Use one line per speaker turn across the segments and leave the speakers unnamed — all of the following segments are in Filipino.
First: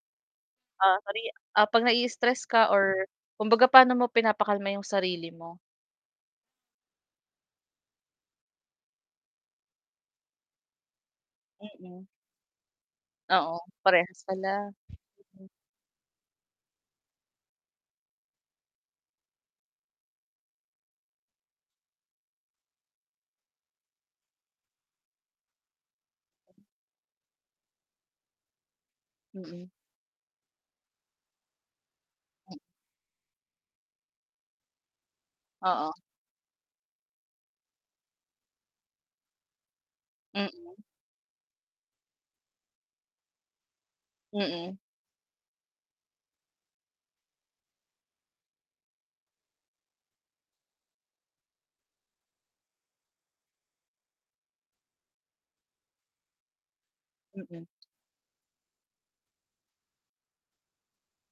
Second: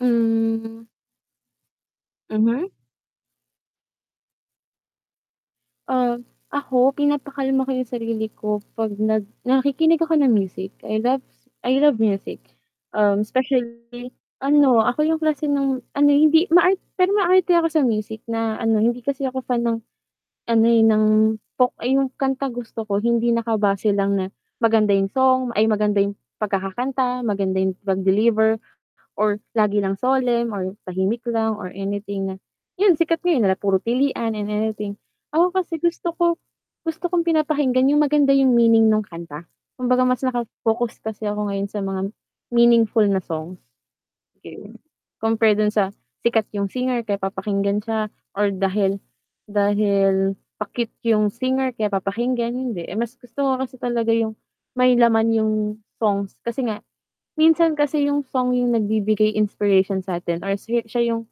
Hmm.
Ah. [unintelligible] Ah, 'pag na-i-stress ka
Mhm.
or kumbaga paano mo pinapakalma yung sarili mo?
Ah, ako pinapakalma ko yung sarili ko 'pag nag nakikinig ako ng music, I love, I love
Mm.
music, um,
Oo,
specially
parehas pala.
ano ako yung klase
Mm.
ng ano eh hindi maar pero maarte ako sa music na ano hindi kasi ako fan ng ano, eh, ng folk ay yung kantang gusto ko hindi nakabase lang na maganda yung song ay, maganda yung pagkakakanta, maganda yung pag-deliver or
Mm.
lagi lang solemn or tahimik lang or anything na 'yun sikat ngayon na puro pilian and anything. Ako kasi
Oo.
gusto ko, gusto kong pinapakinggan yung maganda yung meaning nung kanta, kumbaga mas
Mm.
nakafocus kasi ako ngayon sa mga meaningful na song.
Mm.
[unintelligible] Compare do'n sa sikat yung singer kaya papakinggan siya or dahil, dahil pa-cute yung singer kaya papakinggan, hindi, eh, mas gusto ko kasi talaga yung may laman yung song. Kasi nga,
Mm.
minsan kasi yung song yung nagbibigay inspiration sa'tin or si siya yung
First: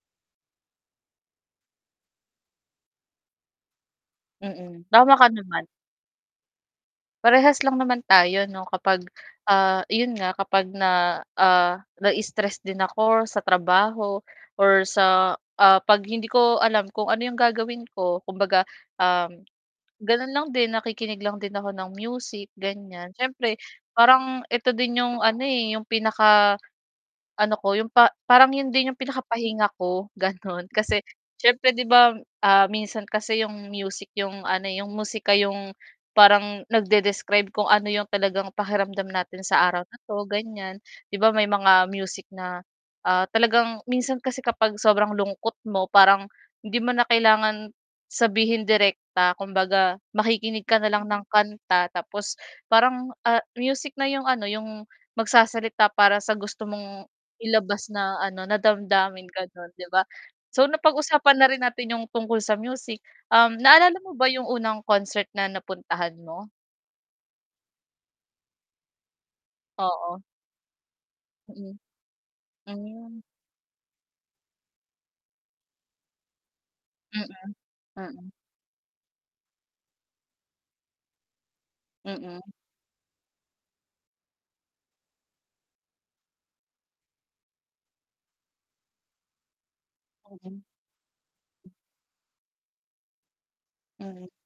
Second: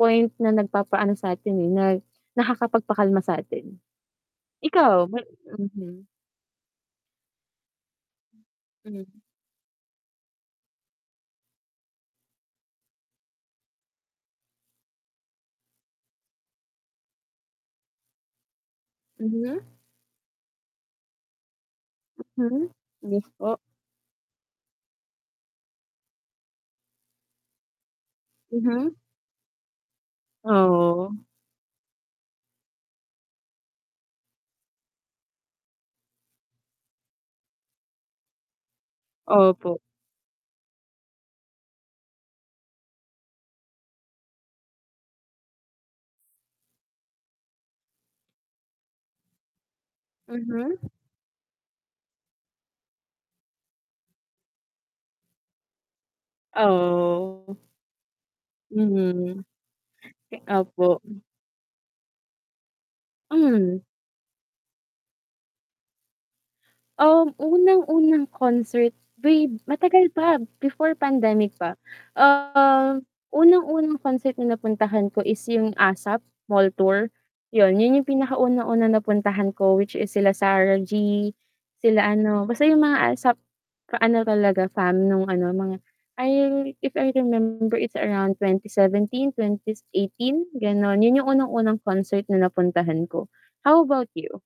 point na nagpapaano sa'tin, eh, nag nakakapagpakalma sa'tin.
Mm,
Ikaw
tama
may
ka naman.
mhm.
Parehas lang naman tayo 'no, kapag,
Hmm.
ah, 'yun nga kapag na, ah, na-i-stress din ako sa trabaho or sa ah, 'pag hindi ko alam kung ano yung gagawin ko kumbaga, um,
Mhm.
gano'n lang din nakikinig lang din ako ng music
Hmm,
ganiyan.
Yes po.
Siyempre parang ito din yung ano, eh, yung pinaka ano ko yung pa parang 'yun din
Mhm.
yung pinakapahinga ko gano'n. Kasi,
Oo.
syempre 'di ba, ah, minsan kasi yung music yung ano, eh, yung musika yung parang nagdedescribe kung ano yung talagang pakiramdam natin sa
Opo.
araw na 'to ganyan. 'Di ba, may mga music na, ah, talagang minsan kasi kapag sobrang lungkot mo parang hindi mo na kailangan sabihin direkta kumbaga, makikinig
Mhm.
ka na lang ng kanta tapos parang, ah, music na yung ano yung magsasalita para sa gusto mong
Oo.
ilabas na ano na damdamin
Mhm.
gano'n, 'di ba? So
Opo, hm.
napag-usapan na rin natin yung tungkol sa music, um,
Mhm.
naalala mo ba yung unang concert na napuntahan mo?
Um, unang-unang concert way matagal
Oo.
pa before pandemic pa.
Mm.
Ah,
Hmm.
unang-unang concert na napuntahan ko is yung ASAP Mall Tour,
Mm.
'yon. 'Yun yung
Mm.
pinakaunang-unang napuntahan ko which is sila Sarah G, sila
Mm.
ano basta yung mga ASAP ka-ano talaga nung ano mga I if I remember it's around 2017, 2018
Mm.
gano'n. 'Yun yung unang-unang concert na napuntahan ko. How about
Mm.
you?